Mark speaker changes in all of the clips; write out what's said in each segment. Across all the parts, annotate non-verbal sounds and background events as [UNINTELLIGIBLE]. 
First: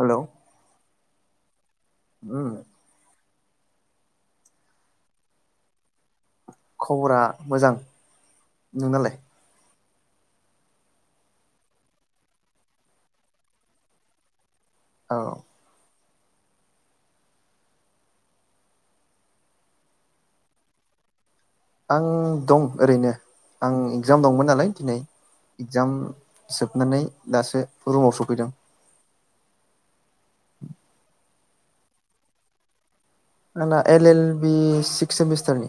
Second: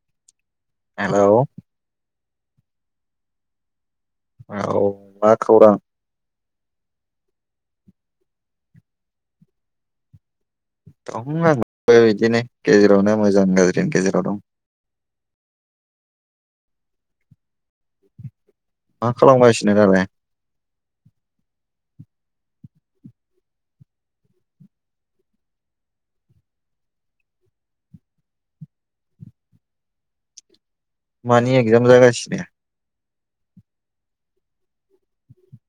Speaker 1: हेल'
Speaker 2: hello
Speaker 1: ओम
Speaker 2: औ मा खौरां
Speaker 1: खबरा मोजां नोंनालाय?
Speaker 2: दं आबो बिदिनो गेजेरावनो मोजां गाज्रि गेजेराव दं
Speaker 1: औ
Speaker 2: मा खालामगासिनो दालाय?
Speaker 1: आं दं ओरैनो आं इगजाम दंमोन नालाय दिनै इगजाम जोबनानै दासो रुमाव सफैदों।
Speaker 2: मानि एगजाम जागासिनो?
Speaker 1: आंना एल एल बि सिक्स सेमिस्टारनि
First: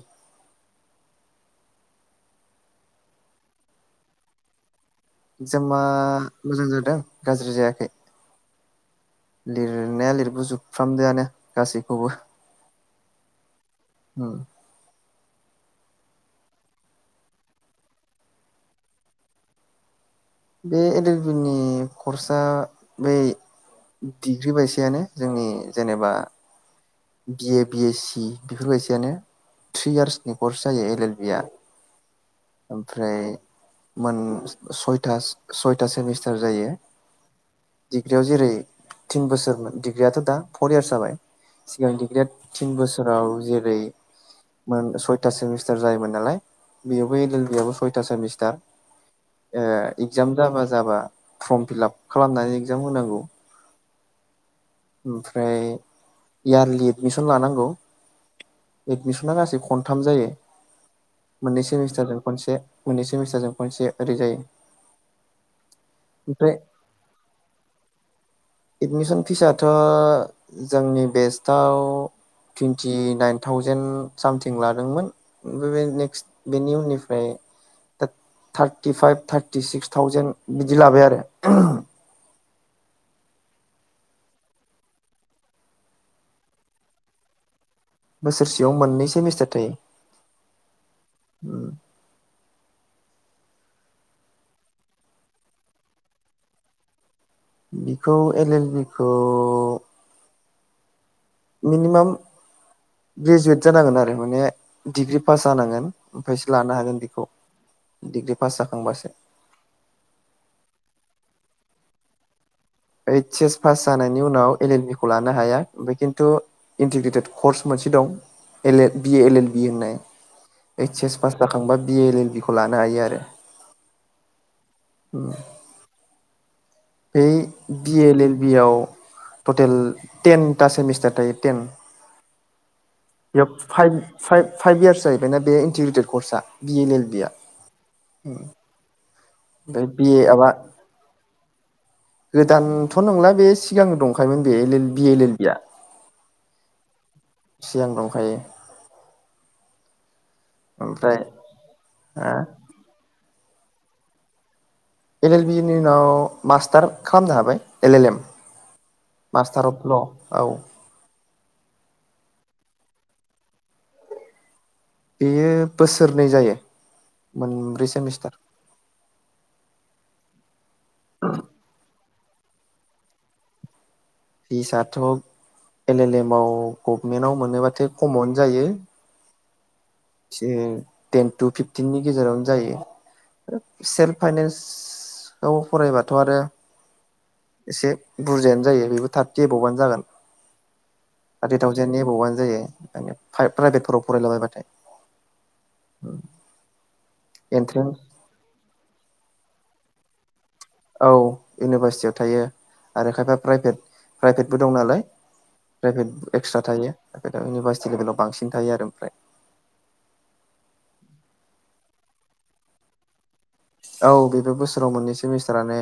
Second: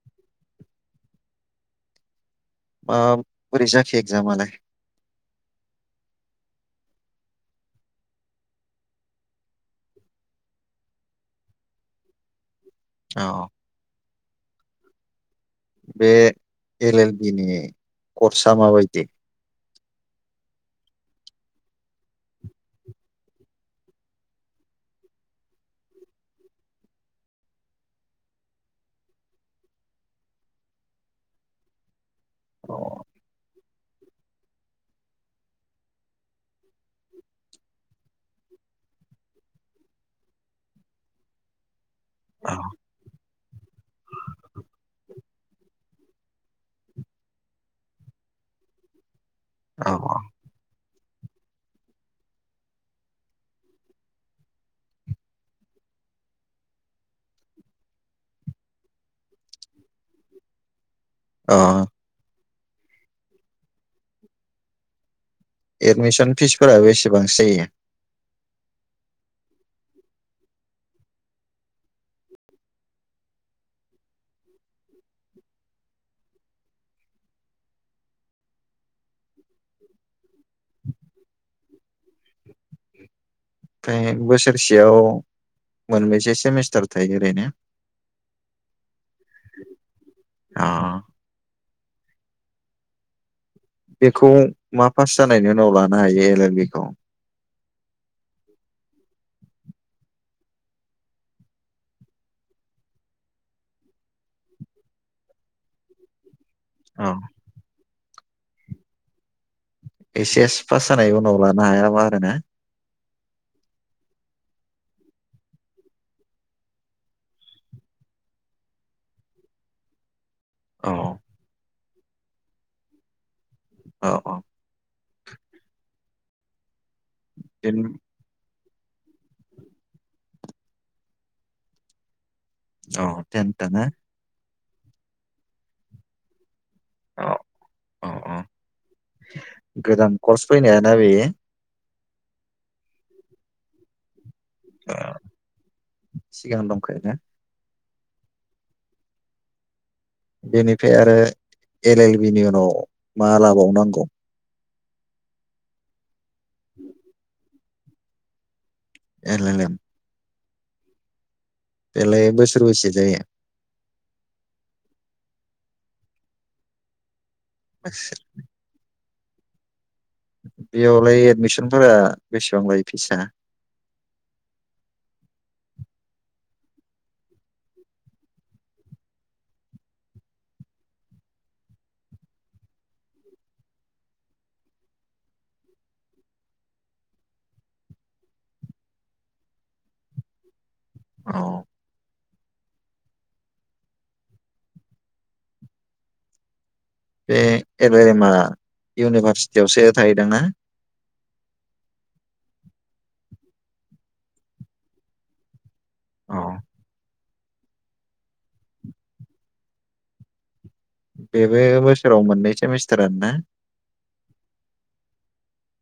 Speaker 2: मा बैरै जाखो एक्जामालाय?
Speaker 1: एक्जामा मोजां जादों गाज्रि जायाखै लिरनाया लिरबोजोबफ्रामदोंयानो गासैखौबो।
Speaker 2: औ
Speaker 1: औ
Speaker 2: बे एल एल बि नि कर्साआ माबायदि?
Speaker 1: बे ए एल बि नि कर्सआ बै डिग्रि बायसयानो जोंनि जेनेबा बिए बिएस सि बेफोरबायदियानो थ्रि इयार्सनि कर्स जायो एल एल बि आ
Speaker 2: अ औ
Speaker 1: ओमफ्राय मोन सयथा सयथा सेमिस्टार जायो डिग्रियाव जेरै तिन बोसोरमोन डिग्रियाथ' दा फर इयार्स जाबाय सिगांनि गिदेर थिन
Speaker 2: औ
Speaker 1: बोसोराव जेर ओरै मोन सयथा सेमिस्टार जायोमोन नालाय बेयावबो एल एल बि आबो सयथा सेमिस्टार ओ
Speaker 2: औ
Speaker 1: एक्जाम जाबा जाबा फर्म फिलाप खालामनानै एगजाम होनांगौ। ओमफ्राय इयारलि एडमिसन लानांगौ एडमिसना गासै खनथाम जायो। मोननै
Speaker 2: अ
Speaker 1: सेमिस्टारजों खनसे। मोननै सेमिस्तारजों खनसे ओरै जायो।
Speaker 2: एडमिसन
Speaker 1: ओमफ्राय
Speaker 2: फिसफोरा बेसेबांसो जायो?
Speaker 1: एडमिसन फिसाथ' जोंनि बेस्टआव तुइन्तिनाइन थावजेन सामथिं लादोंमोन ओमफ्राय बे नेक्स्ट बेनि उननिफ्राय दा थारटिफाइभ थार्टि सिक्स थावजेेन बिदि लाबाय आरो।
Speaker 2: फ्राय बोसोरसेयाव मोनबेैसे सेमिस्टार थायो ओरैनो?
Speaker 1: बोसोरसेयाव मोननै सेमिस्टार
Speaker 2: अ
Speaker 1: थायो।
Speaker 2: बेखौ मा पास जानायनि उनाव लानो हायो एल एल बि खौ?
Speaker 1: बिखौ एल एल बि खौ मिनिमाम ग्रेजुवेट जानांगोन आरो माने डिग्रि पास जानांगोन। ओमफ्रायसो लानो हागोन
Speaker 2: औ
Speaker 1: बेखौ। डिग्रि पास जाखांबासो।
Speaker 2: ओस एस पास जानाय उनाव लानो हायाबा आरोना?
Speaker 1: ऐइस एस पास जानायनि उनाव एल एल बि खौ लानो हाया ओमफ्राय खिन्थु इन्टिग्रेटेड कर्स मोनसे दं L L B A L L B होननाय। ऐइस
Speaker 2: औ
Speaker 1: एस पास जाखांबा बि एल एल बि खौ लानो हायो आरो।
Speaker 2: औ औ
Speaker 1: उम बै
Speaker 2: ten
Speaker 1: B L L B आव। ततेल तेनथा सेमिस्टार थायो तेन
Speaker 2: अ
Speaker 1: बे
Speaker 2: टेनथा ना?
Speaker 1: फाइब फाइब फाइभ इयार्स जायैबायना बे इन्टिग्रेटेत कर्सा। बि एल एल
Speaker 2: अ
Speaker 1: बिया
Speaker 2: अ अ।
Speaker 1: ओम ओमफाय
Speaker 2: गोदान
Speaker 1: बिए
Speaker 2: कर्स
Speaker 1: आबा
Speaker 2: फैनायाना बेयो
Speaker 1: गोदानथ' नंला बे सिगां दं। खायोमोन बे L L B L L B आ।
Speaker 2: सिगां दंखायोना
Speaker 1: यां दंखायो।
Speaker 2: बेनिफ्राय आरो
Speaker 1: ओमफ्राय
Speaker 2: एल एल बि
Speaker 1: हा
Speaker 2: नि उनाव मा लाबावनांगौ?
Speaker 1: एल एल बि नि उनाव मास्टार खामनो हाबाय। L L M.
Speaker 2: L L
Speaker 1: master
Speaker 2: M
Speaker 1: अब ल। औ।
Speaker 2: बेलाय बोसोर बेसे जायो?
Speaker 1: बेयो बोसोरनै जायो। मोनब्रै सेमिस्टार।
Speaker 2: [INAUDIBLE] बेयावलाय एडमिसनफोरा बेसेबां लायो फिस आ?
Speaker 1: फिसाथ' एल एलएम आव गभमेन्टाव मोनोब्लाथाय खमावनो जायो। थिन टेन टु फिफटिननि गेजेरावनो जायो सेल्फ फाइनेन्सआव फरायबाथ आरो एसे बुरजायानो जायो बेबो थार्टि एबबआनो जागोन। थारटि
Speaker 2: औ
Speaker 1: थावजेन नि एबाब आन जायो फाइ प्राइभेटफोराव फरायलाबायबाथाय उम।
Speaker 2: बे एबेरेमा इउनिभार्सि जौसेया थायोदां ना?
Speaker 1: औ इउनिभारसिटियाव थायो आरो खायफा प्राइभेट प्राइभेटबो दं नालाय। प्राइभेट
Speaker 2: औ
Speaker 1: एक्सट्रा थायो। ओ इउनिभारसिटि लेभेलाव बांसिन थायो आरो ओमफ्राय।
Speaker 2: बेबो बोसोराव मोननै सेमिस्टारानो ना?
Speaker 1: औ बेबो बोसोराव मोननै सेमिस्टारानो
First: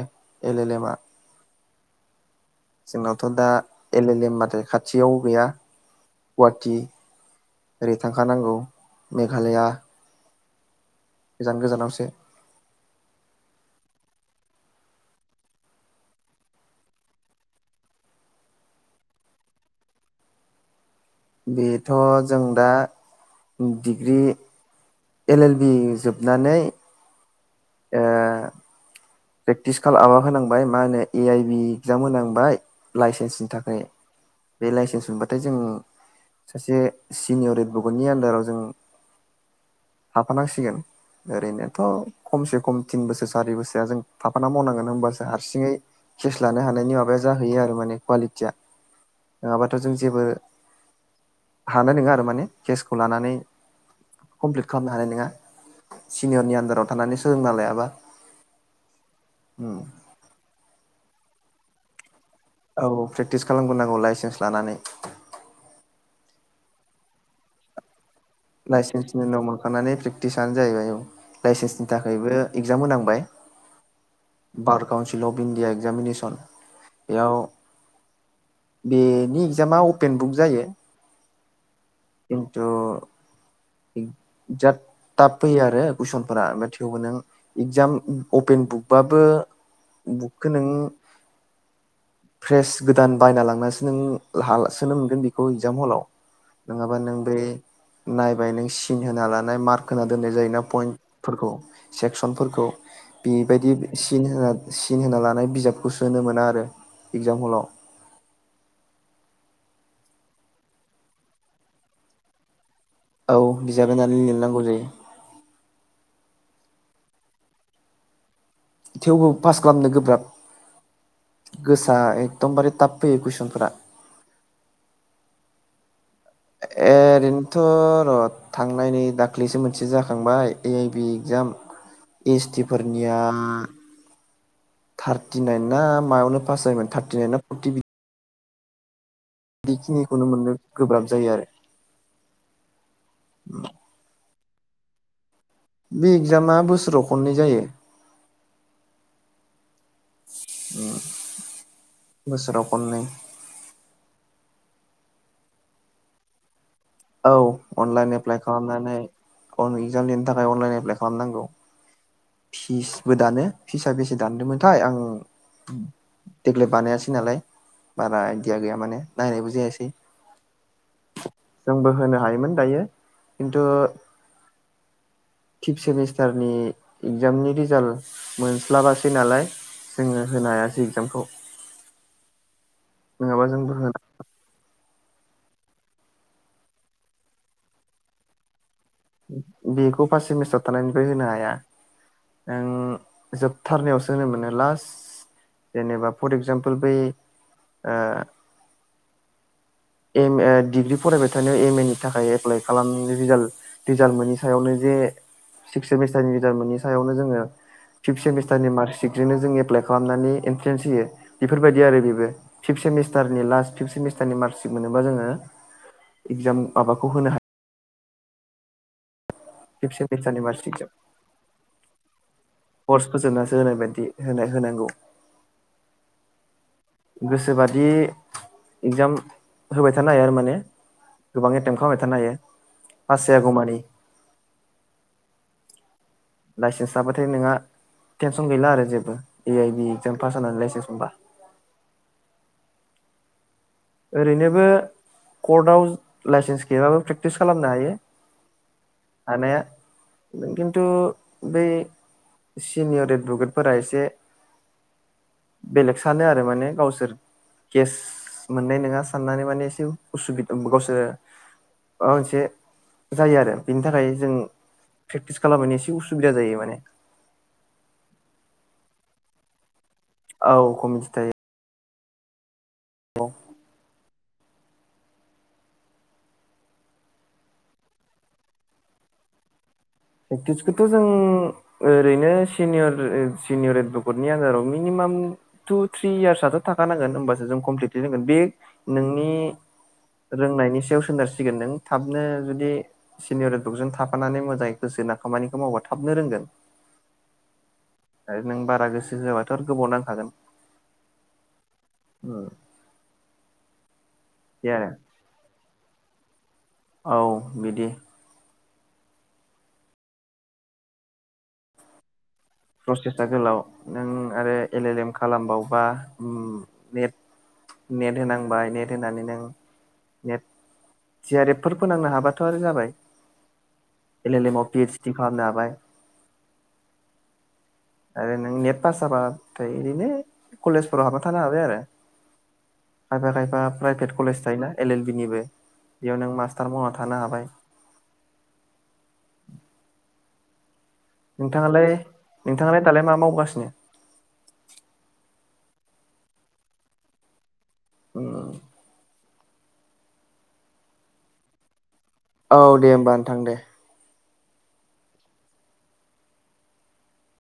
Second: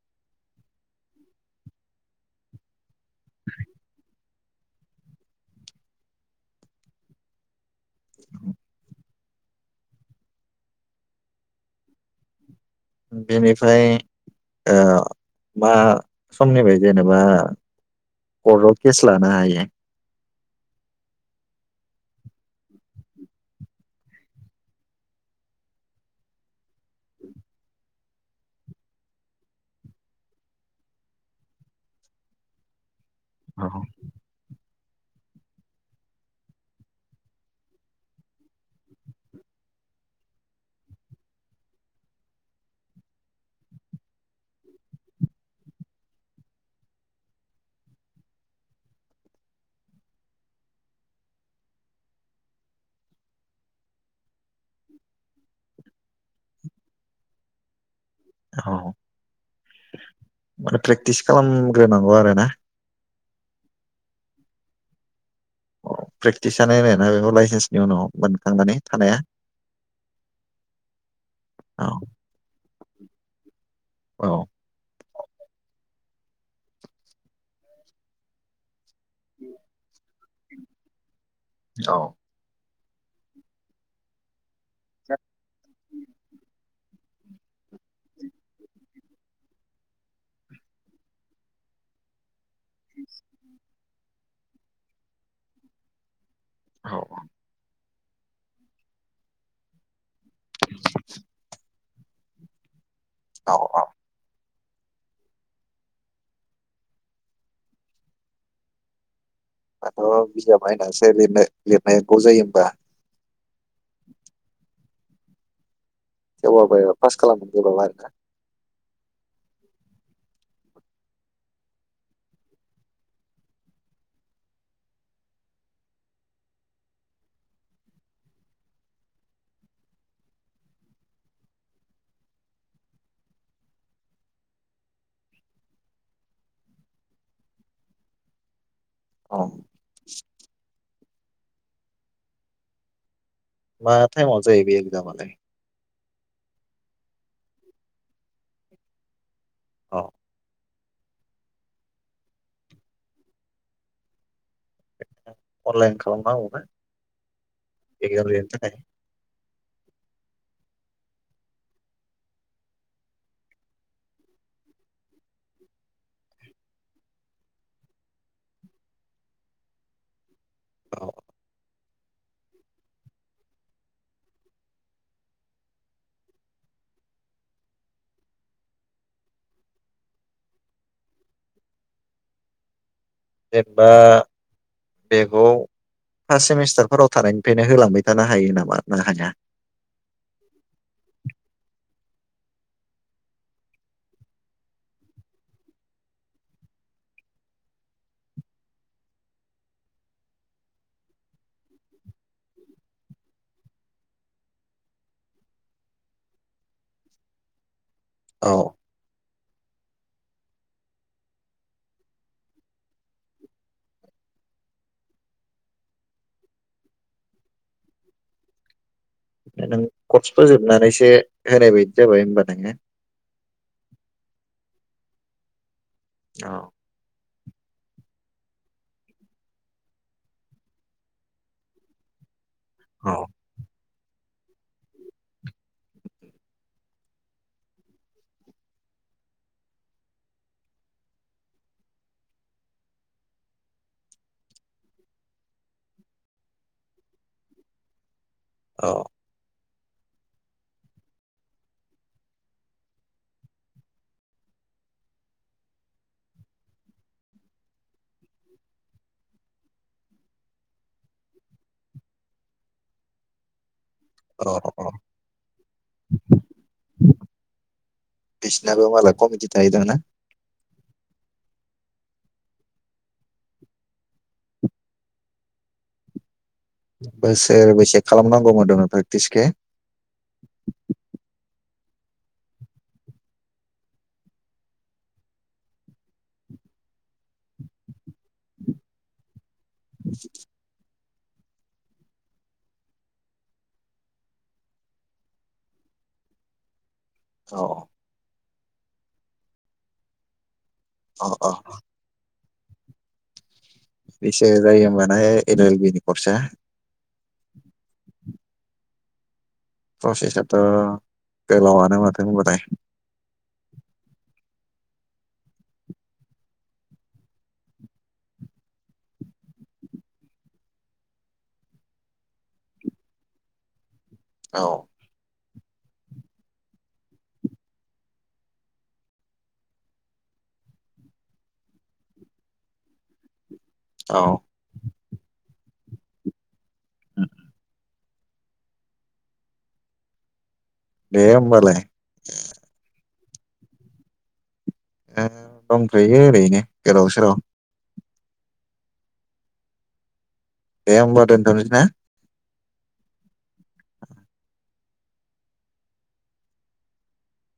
Speaker 1: एल एल एम आ। जोंनावथ दा एल एल एम माथ खाथियावबो गैया गुवाहाटि ओरै थांखानांगौ मेघालया। गोजान गोजानावसो।
Speaker 2: बेनिफ्राय मा ओ समनिफ्राय जेनेबा कर्टआव केस लानो हायो।
Speaker 1: बेथ जों दा डिग्रि एल एल बि जोबनानै ओ प्रेकटिस खालामाबा होनांबाय मा होनो ए आइ बि एक्जाम होनांबाय। लाइसेन्सनि
Speaker 2: औ
Speaker 1: थाखै। बे लाइसेन्स मोनबाथाय जों सासे सिनियर एडबकेदनि आन्दाराव जों हाफानांसिगोन ओरैनोथ खमसे खम थिन बोसोर सारि बोसोरा जों थाफाना मावनांगोन होनबासो हारसिङै केस लानो हानायनि माबाया जाहैयो आरो माने कुवालिटिया नङाबाथ' जों जेबो हानाय नङा आरो माने केसखौ लानानै कमप्लिट खालामनो हानाय नङा सिनियरनि आन्दाराव थानानै सोलोंना लायाबा।
Speaker 2: औ
Speaker 1: हम
Speaker 2: प्रेकटिस खालामग्रोनांगौ आरो ना?
Speaker 1: औ प्रेक्टिस खालामग्रोनांगौ लाइसेन्स लानानै।
Speaker 2: [UNINTELLIGIBLE] बेखौ लाइसेन्सनि उनाव। मोनखांनानै थानाया
Speaker 1: लाइसेन्सनि उनाव मोनखांनानै प्रेकटिस आनो जाहैबाय औ
Speaker 2: औ
Speaker 1: लाइसेन्सनि थाखायबो एग्जाम होनांबाय।
Speaker 2: औ
Speaker 1: बार कउनसिल अफ इणडिया एग्जाम मेनेसोन। बेयाव बेनि इक्जामा अपेन बुक जायो।
Speaker 2: औ
Speaker 1: खिन्थु जाद थाब फैयो आरो गुइसनफोरा थेवबो नों एगजाम अपेन बुकबाबो बुकखौ नों फ्रेस गोदान बायना लांनासो नों लाहा सोनो मोनगोन बेखौ इगजाम हलाव नङाबा
Speaker 2: औ
Speaker 1: नों बे नायबाय नों सिन होना लानाय मार्क होना दोननाय जायोना पइन्टफोरखौ सेक्सनफोरखौ
Speaker 2: औ
Speaker 1: बेबायदि सिन होना सिन होना लानाय बिजाबखौ सोनो मोना आरो एगजाम हलाव
Speaker 2: दाथ' बिजाब बायनासो लिरनो लिरनांगौ जायो होमबा
Speaker 1: औ बिजाब नायनानै लिरनांगौ जायो।
Speaker 2: थेवबाबो पास [UNINTELLIGIBLE]
Speaker 1: थेवबो पास खालामनो गोब्राब गोसा एखदमबारे टाफ फैयो कुइसनफोरा एरैनोथ' र' थांनायनि दाख्लैसो मोनसे जाखांबाय A I B exam S T फोरनिया थार्टिनाइन ना मायावनो पास जायोमोन थारटिनाइन ना फर्टि बिद
Speaker 2: औ
Speaker 1: बेखिनिखौनो मोननो गोब्राब जायो आरो।
Speaker 2: मा टाइमआव जायो बे एगजामालाय?
Speaker 1: बे एगजामा बोसोराव खननै जायो।
Speaker 2: औ
Speaker 1: बोसोराव खननै
Speaker 2: अनलाइन खालामनांगौ ना?
Speaker 1: औ अनलाइन एप्लाइ खालामनानै इगजाम लिरनो थाखाय अनलाइन प्लाइ खालामनांगौ। फिसबो दानो फिस बेसे दानदोंमोनथाय आं देग्लाय बानायासै नालाय बारा आइडिया गैया माने नायनायबो जायासै।
Speaker 2: औ
Speaker 1: जोंबो होनो हायोमोन दायो खिन्थु फिफ्थ सेमिस्टारनि इगजामनि रिजाल्ट मोनस्लाबासै नालाय जोङो होनो हायासै इगजामखौ नङाबा
Speaker 2: जे
Speaker 1: जोंबो
Speaker 2: बा
Speaker 1: होना
Speaker 2: बेखौ फास्ट सेमिस्टारफोराव थानायनिफ्रायनो होलांबाय थानो हायो नामा? ना हाया
Speaker 1: बेखौ फास्ट सेमिस्टार थानायनिफ्राय होनो हाया? आं जोबथारनायावसो होनो मोनो लास्ट जेनेबा फर एक्जामपोल बै ओ एम ए डिग्रि फरायबाय थानायाव एम ए नि थाखाय एप्लाइ खालाम रिजाल्ट रिजाल्ट मोननि सायावनो जे सिक्स सेमिस्टारनि रिजाल्ट मोनि सायावनो जोङो फिफ्थ
Speaker 2: औ
Speaker 1: सेमिस्थारनि मार्चिकजोंनो जों एप प्लाइ खालामनानै एन्ट्रेन्स होयो बेफोरबायदि आरो बेबो फिफ्थ सेमिस्टारनि लास्ट फिफ्थ सेमिस्टारनि मार्चि मोनोबा जोङो इगजाम माबाखौ होनो हा
Speaker 2: नों
Speaker 1: फिफ्थ
Speaker 2: कर्स
Speaker 1: सेमिस्टारनि मार्कसिटजों
Speaker 2: फोजोबनानैसो होनायबायदि जाबाय ओम
Speaker 1: कर्स फोजोबनासो होनायबायदि। होनाय होनांगौ।
Speaker 2: औ
Speaker 1: गोसोबादि इगजाम होबाय थानो हायो आरो माने गोबां एटेम्प खालामबाय थानो हायो।
Speaker 2: औ
Speaker 1: पास जायागमानि लाइसेन्स लाबाथाय नोंहा टेनसन गैला आरो जेबो A I B exam pass जानानै लाइसेन्स मोनबा। ओरैनोबो कर्टआव लाइसेन्स गैयबाबो प्रेक्टिस खालामनो हायो।
Speaker 2: औ
Speaker 1: हानाया किन्तु बै सिनियर एदभकेटफोरा एसे बेलेग सानो आरो माने गावसोर केेस मोननाय नङा साननानै माने एसे उसुबिदा गावसोर माबा मोनसे जायो आरो बेनि थाखाय जों
Speaker 2: अ अ
Speaker 1: प्रेक्टिस खालामनायनि एसे उसुबिदा जायो माने
Speaker 2: बिसिनाबो मालाय कमिटि थायो दाना
Speaker 1: औ कमिटि थायो।
Speaker 2: बोसोरबो सेक खालामनांगौमोन होनदों प्रेक्टिसखो
Speaker 1: फ्रेकटिसखौथ जों ओरैनो सिनियर सिनियर एदभकेटनि आनदाराव मिनिमाम टु थ्रि यार्सआथ थाख नांगोन ओमबासो जों कमप्लिटलि रोंगोन बे नोंनि रोंनायनि सायावस सोनारसिगोन नों थाबनो जुदि सिनियर एदभकेटजों थाफानानै मोजां गोसो होना खामानिखौ मावबा थाबनो रोंगोन।
Speaker 2: औ
Speaker 1: आरो नों बारा गोसो होआाबाथ आरो गोबाव नांखागोन।
Speaker 2: अ अ
Speaker 1: ओ
Speaker 2: बेसे जायोमोन आय एनुवेल बेनि [UNINTELLIGIBLE]
Speaker 1: औ बिदि
Speaker 2: प्रसेसआथ गोलावआनोमोन।
Speaker 1: प्रसेसा गोलाव नों आरो एल एल एम खालामबावबा नेट नेट होनांबाय नेट होनानै नों नेट जि आर एफ फोर फोनांनो हाबाथ आरो जाबाय। एल एल इम
Speaker 2: औ
Speaker 1: आव पि एदस डि खालामनो हाबाय। आरो नों नेट पास जाबाथाय बिरैनो कलेजफोराव हाबा थानो हाबाय आरो खायफा खायफा प्राइभेट
Speaker 2: औ
Speaker 1: कलेज थायो ना एल एल बिनिबो बेयाव नों मास मासथार मावना थानो हाबाय
Speaker 2: दे होमबालाय
Speaker 1: नोंथाङालाय नोंथाङालाय दालाय मा मावो बासनो
Speaker 2: दंथयो ओरैनो गोदाव सोराव
Speaker 1: ओ
Speaker 2: दे होनबा दोनथदो ना
Speaker 1: औ दे होमबा नोंथां दे